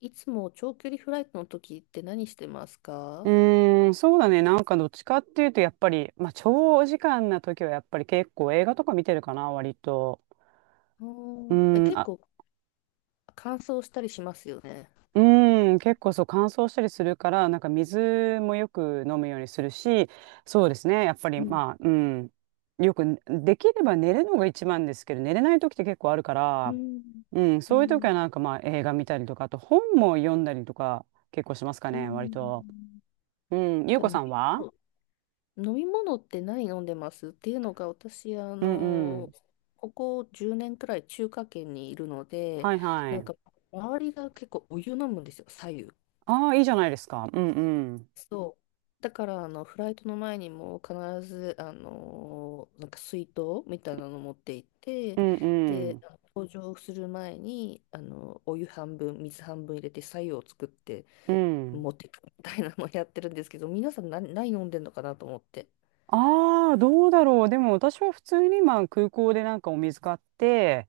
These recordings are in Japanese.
いつも長距離フライトの時って何してますうか？ーん、そうだね。なんかどっちかっていうと、やっぱり、まあ、長時間な時はやっぱり結構映画とか見てるかな、割と。ううん。ーん、結あ、構乾燥したりしますよね。うーん、結構そう乾燥したりするから、なんか水もよく飲むようにするし、そうですね。やっぱり、うん、まあ、うん、よく、できれば寝るのが一番ですけど、寝れない時って結構あるかうら、ん、うん、うそういう時ん、はなんかまあ映画見たりとか、あと本も読んだりとか結構しますかうね、割と。ん。うん、ゆうかこさ飲んみは。物、飲み物って何飲んでますっていうのが私、うんうん。ここ10年くらい中華圏にいるので、はいはなんい。か周りが結構お湯飲むんですよ、左右。ああ、いいじゃないですか。うんうん。そう。だから、フライトの前にも必ず、なんか水筒みたいなの持って行っうて、んうで、ん。搭乗する前に、お湯半分、水半分入れて、白湯を作ってうん。持ってくみたいなのをやってるんですけど、皆さん何飲んでんのかなと思って。ああ、どうだろう。でも私は普通にまあ空港でなんかお水買って、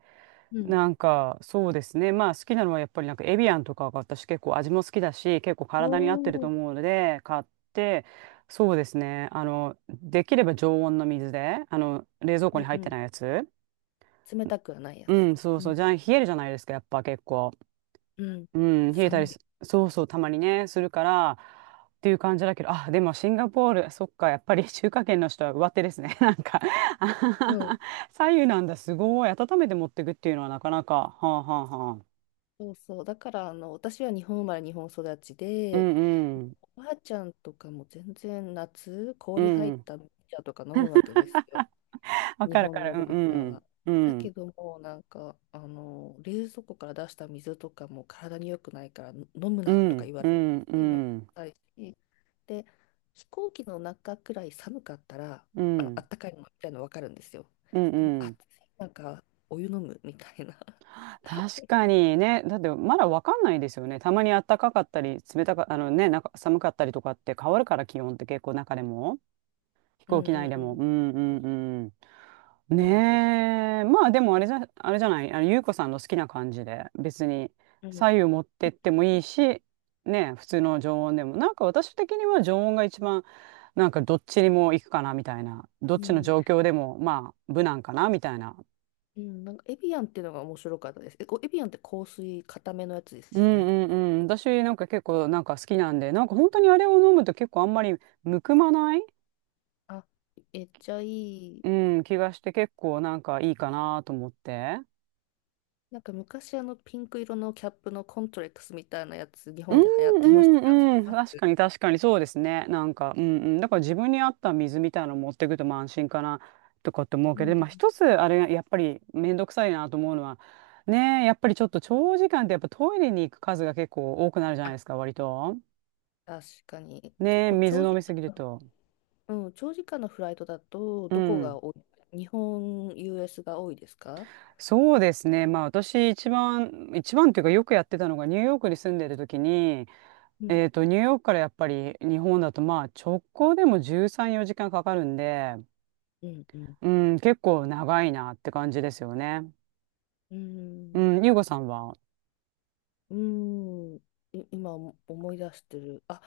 うん。なんかそうですね。まあ好きなのはやっぱりなんかエビアンとかが私結構味も好きだし、結構お体に合ってるとー、思うので、買って、そうですね。あの、できれば常温の水で、あの、冷蔵庫うにん入っうてん。ないやつ。冷たくはないやうつん、ね。そううそう。ん。じゃあ冷えるじゃないですか、やっぱ結構。うん。うん、冷えた寒りす、い。そうそう、たまにね、するから、っていう感じだけど、あ、でもシンガポール、そっか、やっぱり 中華圏の人は上手ですね。なんかあはうはん。は 左右なんだ、すごい。温めて持ってくっていうのはなかなか、はあはあはあ。そうそう。だから、私は日本生まれ、日本育ちうで、んうん、おばあちゃんとかも全然夏、う氷入っん。た麦茶とか飲むわけですよ。わ日かるわか本のおばる、あうちゃんんは。うん、だうけん、ども、なんか、冷蔵庫から出した水とかも体に良くないから飲むうなとかん、言わうれて、ん、うめんどくん、さいし。で、飛行機の中くらい寒かったら、うあん、ったかいのみたいなの分かるんですよ。うでも、暑ん。い、なんか、お湯飲むみたいな。確かにね、だってまだわかんないですよね。たまに暖かかったり、冷たか、あのね、なんか寒かったりとかって変わるから、気温って結構中でも。飛う行ん機う内んでうも。うん。んうんうん。そうなんです。ねえ。まあでもあれじゃ、あれじゃない。あの、ゆうこさんの好きな感じで、別にうん。左右持ってってもいいし、ねえ、普通の常温でも。なんか私的には常温が一番、なんかどっちにも行くかなみたいな。どっうちのん。状況でも、まあ、無難かなみたいな。うん。なんか、エビアンっていうのが面白かったです。え、こうエビアンって香水、固めのやつでうすんよね。うんうん。私なんか結構なんか好きなんで、なんか本当にあれを飲むと結構あんまりむくまない、あ、めっちゃいい。うん、気がして結構なんかいいかなと思って。なんか、昔、ピンク色のキャップのコントレックスみたいなやつ、日うん本で流行ってましたうけど、知ってんうん。ま確す？かに確かにそうですね。なんか、うんうん。だから自分に合った水みたいなの持ってくとまあ安心かなとかって思ううけど、ん。まあ一つあれやっぱりめんどくさいなと思うのは、ねえ、やっぱりちょっと長時間ってやっぱトイレに行く数が結構多くなるじゃないであ、すか、割と。確かに。結ねえ、構、水長飲時みすぎる間、と。うん、長時間のフライトだと、うどこん。が多い日本、US が多いですか？そうですね。まあ私一番、一番っていうかよくやってたのがニューヨークに住んでる時に、うん。ニューヨークからやっぱり日本だとまあ直行でも13、4時間かかるんで、うん、うん。うん、結構長いなって感じですよね。ううん。ん、ゆうごさんは。うーん、今思い出してる。あ、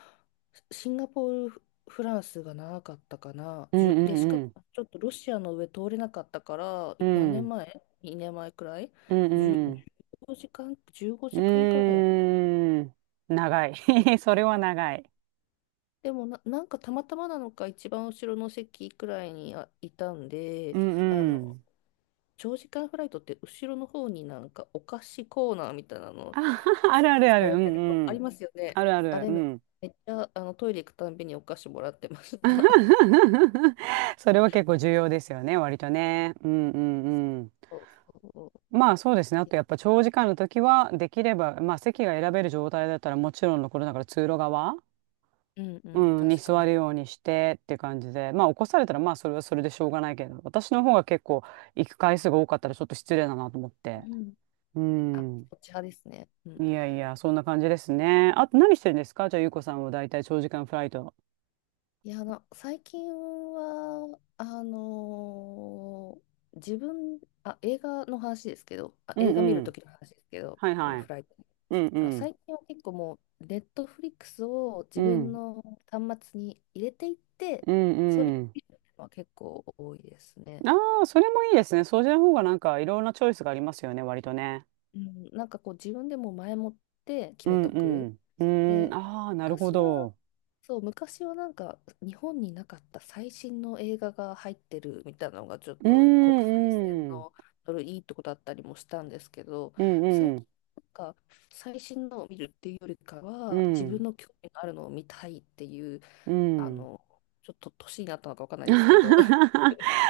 シンガポール、フランスが長かったかな。うんうんで、しかもうん。ちょっとロシアの上通れなかったから、う何年ん。前？ 2 年前くらい？ うん 10、うん。1時間、15う時間くらいやった。ーん。長い。それは長い。でもなんかたまたまなのか一番後ろの席くらいにあいたんで、うんあうの、ん。長時間フライトって後ろの方になんかお菓子コーナーみたいなあ、の あ設るある置あさる。れうてんるとうありん。ますよね。あるあある。れうめ、ん。めっちゃトイレ行くたんびにお菓子もらってました。それは結構重要ですよね、割とね。うんうんうん。そうそう。まあそうですね。あとやっぱ長時間の時は、できれば、まあ席が選べる状態だったらもちろんのことだから通路側。うんうん、うん、に確か座に。るようにしてって感じで、まあ起こされたらまあそれはそれでしょうがないけど、私の方が結構行く回数が多かったらちょっと失礼だなと思っうて。ん。うあ、ん。こっち派ですね。ういん。やいや、そんな感じですね。あと何してるんですかじゃあ、ゆうこさんはだいたい長時間フライト。いや、最近は、あ、映画の話ですけど、あ、う映ん画見うるとん。きの話ですけど、はいはフい。ライト。うんうあ、ん。最近は結構もう、ネットフリックスをう自分ん。の端末に入れていって、うんそれうをん。見るのは結構多いですね。ああ、それもいいですね。そうじゃ方がなんかいろんなチョイスがありますよね、割とね。うん、なんかこう、自分でも前もってう決めんとうく。ん。うーん、で、ああ、なるほ昔は、ど。そう、昔はなんか日本になかった最新の映画が入ってるみたいなのがちょっうーと国際線んうん。のドルいいとこだったりもしたんですけど、うん最う近ん。なんか最新のを見るっていうよりかうは自分ん。の興味のあるのを見たいっていう、うあん。の、ちょっと年になったのかわかんないですけど、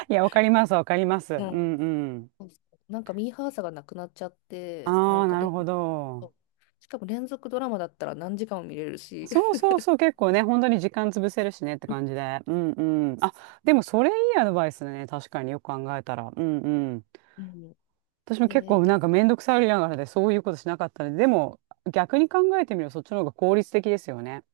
いや、わかります、わかります。うはい。んうん。そうそう なんかミーハーさがなくなっちゃって、なあんあ、かなるほど。続しかも連続ドラマだったら何時間も見れるし、そうそうそう、結構ね、本当に時間潰せるしねってうん、感じで。うんうん。あ、でもそれいいアドバイスだね。確かによく考えたら。うんうん。うん。私も結で、構なんかめんどくさがりながらでそういうことしなかったので、でも逆に考えてみるとそっちの方が効率的ですよね。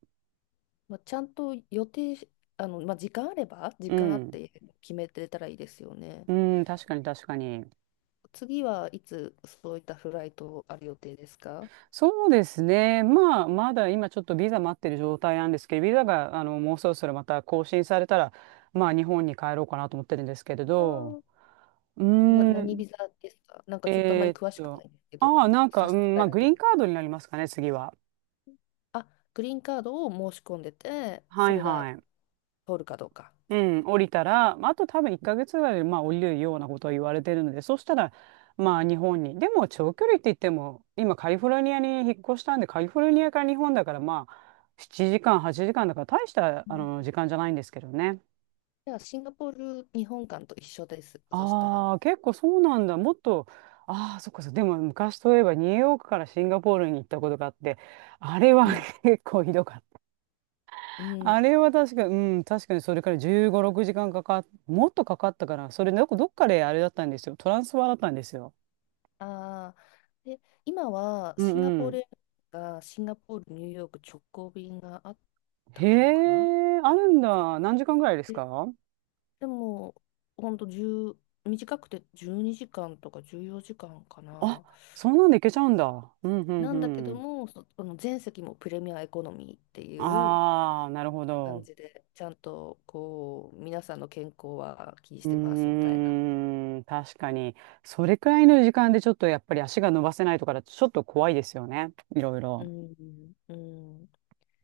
まあ、ちゃんと予定し、まあ、時う間あっん。て決めてたらいいですよね。うん、確かに確かに。次はいつそういったフライトある予定ですか？そうですね。まあ、まだ今ちょっとビザ待ってる状態なんですけど、ビザが、あの、もうそろそろまた更新されたら、まあ、日本に帰ろうかなと思ってるんですけれあど、ー、うー何ん、ビザですか？なんかちょっとあまえりーっ詳しくなと、いんですけど、ああ、なんか、差しう支ん、まえあ、なグリけーれンカば。ードになりますかね、次は。あ、グリーンカードを申し込んでて、はそいれはがい。通るかどうか。うん、降りたら、まあ、あと多分1ヶ月ぐらいで、まあ、降りるようなことを言われてるので、そしたら、まあ、日本に。でも、長距離って言っても、今、カリフォルニアに引っ越したんで、カリフォルニアから日本だから、まあ、7時間、8時間だから、大した、うあん。の、時間じゃないんですけどね。じゃあ、シンガポール日本館と一緒です。そしたら。ああ、結構そうなんだ。もっと、ああ、そっかそっか。でも、昔といえば、ニューヨークからシンガポールに行ったことがあって、あれは うん。結構ひどかっうん。あれは確かに、うん、確かにそれから15、6時間かんかかっ、もっとかかったから、それどこ、なんかどっかであれだったんですよ。トランスファーだったんですよ。ああ。で、今はうんシンガうポーん。ルエアがシンガポール、ニューヨーク直行便があっへたのかな。え、あるんだ。何時間ぐらいですか。で、でも、ほんと1短くて12時間とか14時間かんかあ、な。そんなんでいけちゃうんだ。うんうんなんだけうどん。も、その全席もプレミアエコノミーっていうああ、なるほ感ど。じで、ちゃんとこう、皆さんの健康は気にしうてますみたーいな。ん、確かに。それくらいの時間でちょっとやっぱり足が伸ばせないとかだとちょっと怖いですよね。いろいうろ。ん。うん。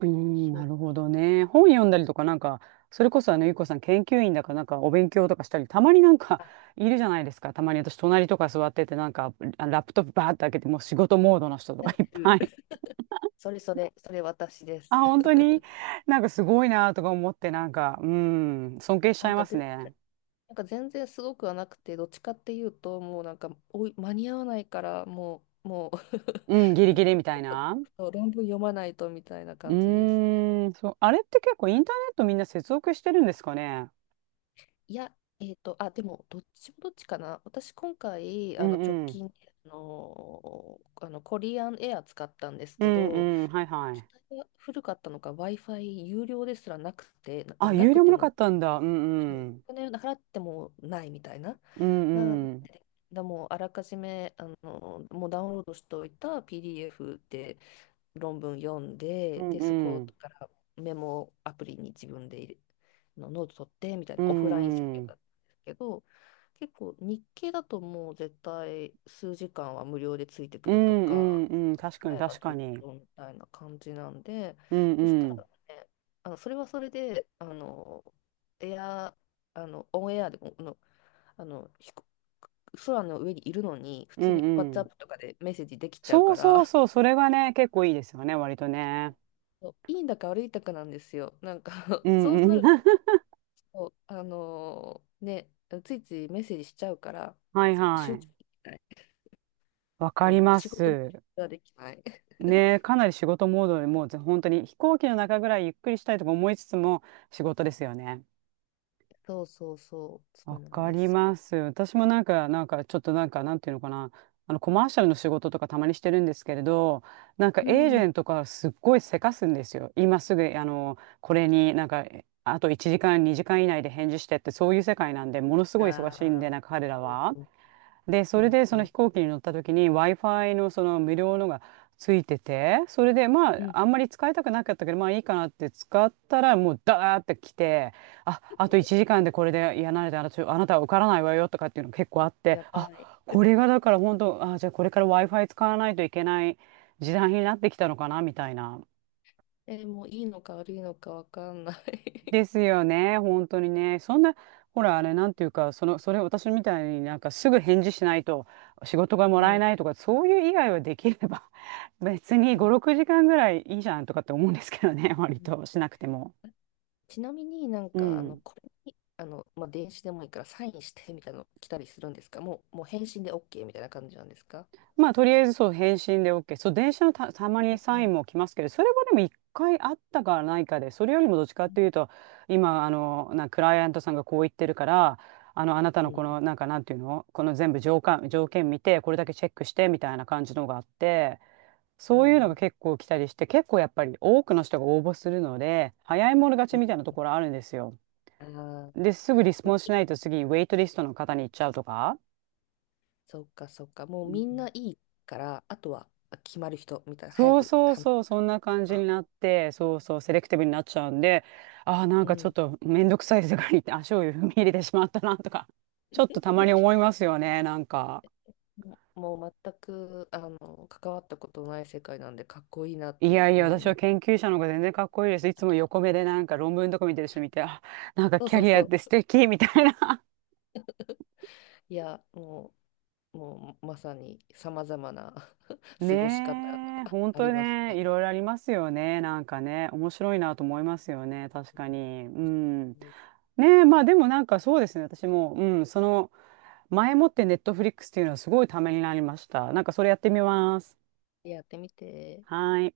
うーん、そなう。るほどね。本読んだりとか、なんか、それこそあの、ゆうこさん研究員だから、なんかお勉強とかしたり、たまになんか、あ、 いるじゃないですか。たまに私、隣とか座ってて、なんか、あラップトップバーって開けて、もう仕事モードの人とやかっいってぱる。い。それそれ、それ私で あ、す。本当 になんかすごいなとか思って、なんか、うん、尊敬しちなゃんいかますぜ、ね。なんか全然すごくはなくて、どっちかっていうと、もうなんか、おい、間に合わないから、もう、もう うん、ギリ ギリみたいな。そう論文読まないとみたいなう感じです。ーん、そう、あれって結構インターネットみんな接続してるんですかね。いや、あ、でも、どっちもどっちかな。私、今回、うん直うん。近で、コリアンエア使ったんですうけんど、うん、はいは機い。体が古かったのか、Wi-Fi 有料ですらなくて、あ、な有く料もてなかも、ったんだ。うそんううん。お金払ってもないみたいな。うなんうん。だもうあらかじめもうダウンロードしておいた PDF で論文読んうで、んで、そこうん。からメモアプリに自分で入れのノート取ってみたいなうオフライン作ん業うだん。ったんですけど、結構日経だともう絶対数時間は無料でついてくうるとか、んうんうん。確かに払えば確ずかっに。とみたいな感じなんで、うんそしうたん。らね、それはそれで、エア、オンエアでも、あの、飛行空の上にいるのに、普う通んに うん。WhatsApp とかでメッセージできちゃうそかうそうら、そう。それがね、結構いいですよね、割とね。そういいんだか悪いんだかなんですよ。なんか う そんうなうん。る と、ね、ついついメッセージしちゃうから、はいそう、は集い。中できない。わかりそう、ま仕事す。ができない。ね、かなり仕事モードでもうぜ本当に飛行機の中ぐらいゆっくりしたいとか思いつつも仕事ですよね。そうそうそう、そわうなんかでりすまよ。す。私もなんか、なんか、ちょっとなんか、なんていうのかな。コマーシャルの仕事とかたまにしてるんですけれど、なんかうエージん。ェントからすっごいせかすんですよ。今すぐ、これにあと1時間、2時間以内で返事してって、そういう世界なんで、ものすごい忙しいんあで、あ、なんか彼らそうは。そう。で、うそれんでそうのん。飛行機に乗った時に Wi-Fi のその無料のがついてて、それでまうん。ああんまり使いたくなかったけど、まあいいかなって使ったらもうダーって来て、あ、あと1時間でこれで、いや、慣れてあなた、あなたは受からないわよとかっていうの結構あって、やあ、ばい。これがだから本当、あ、じゃあこれから Wi-Fi 使わないといけない時代になってきたのかなみたいな。もういいのか悪いのかわかんなでい。 すよね、本当にね。そんな、ほら、あれ、なんていうか、その、それ、私みたいになんかすぐ返事しないと仕事が もうらえん。ないとか、そういう以外はできれば、別にう5、ん。6時間ぐらいいいじゃんとかって思うんですけどね、割としなくても。ちなみになんうか、ん。これに、まあ、電子でもいいからサインしてみたいなの来たりするんですか？もう返信で OK みたいな感じなんですか？まあ、とりあえずそう、返信で OK。そう、電車のたまにうサインんも来ますけど、それはでも一回あったかないかで、それよりもどっちかっていうと、今、クライアントさんがこう言ってるから、あなたうのんこの、なんか、なんていうのこの全部条件、条件見て、これだけチェックして、みたいな感じのがあって、うそういうのがん結構来たりして、結構やっぱり多くの人が応募するので、早い者勝ちうん。みたいなところあるんですよ。ああー、で、すぐリスもポうンスいいしないよ。と次、ウェイトリストの方に行っちゃうとか。そうかそうか。もうみんないいから、あとはあ決まる人みたいな、早そうくそう判断そう、すそるんな感かじにら。なって、そうそう、セレクティブになっちゃうんで、ああ、なんうかちょっん。とめんどくさい世界に足を踏み入れてしまったなとか、ちょっとたまに思いますよね、なんか。もうもう全く関わったことない世界なんでかっこいいなっいてやいや、思い私はます。研究者の方が全然かっこいいです。いつも横目でなんか論文とか見てる人見て、あ、なんかそうキャそうリアそって素う。敵みたいな。いや、もうまさにさまざまな 過ごし方がねえ、本あり当ますね、ね。いろいろありますよね。なんかね、面白いなと思いますよね。確かに。う ん。ねえ、まあでもなんかそうですね。私も、うん、その、前もってネットフリックスっていうのはすごいためになりました。なんかそれやってみます。やってみて。はい。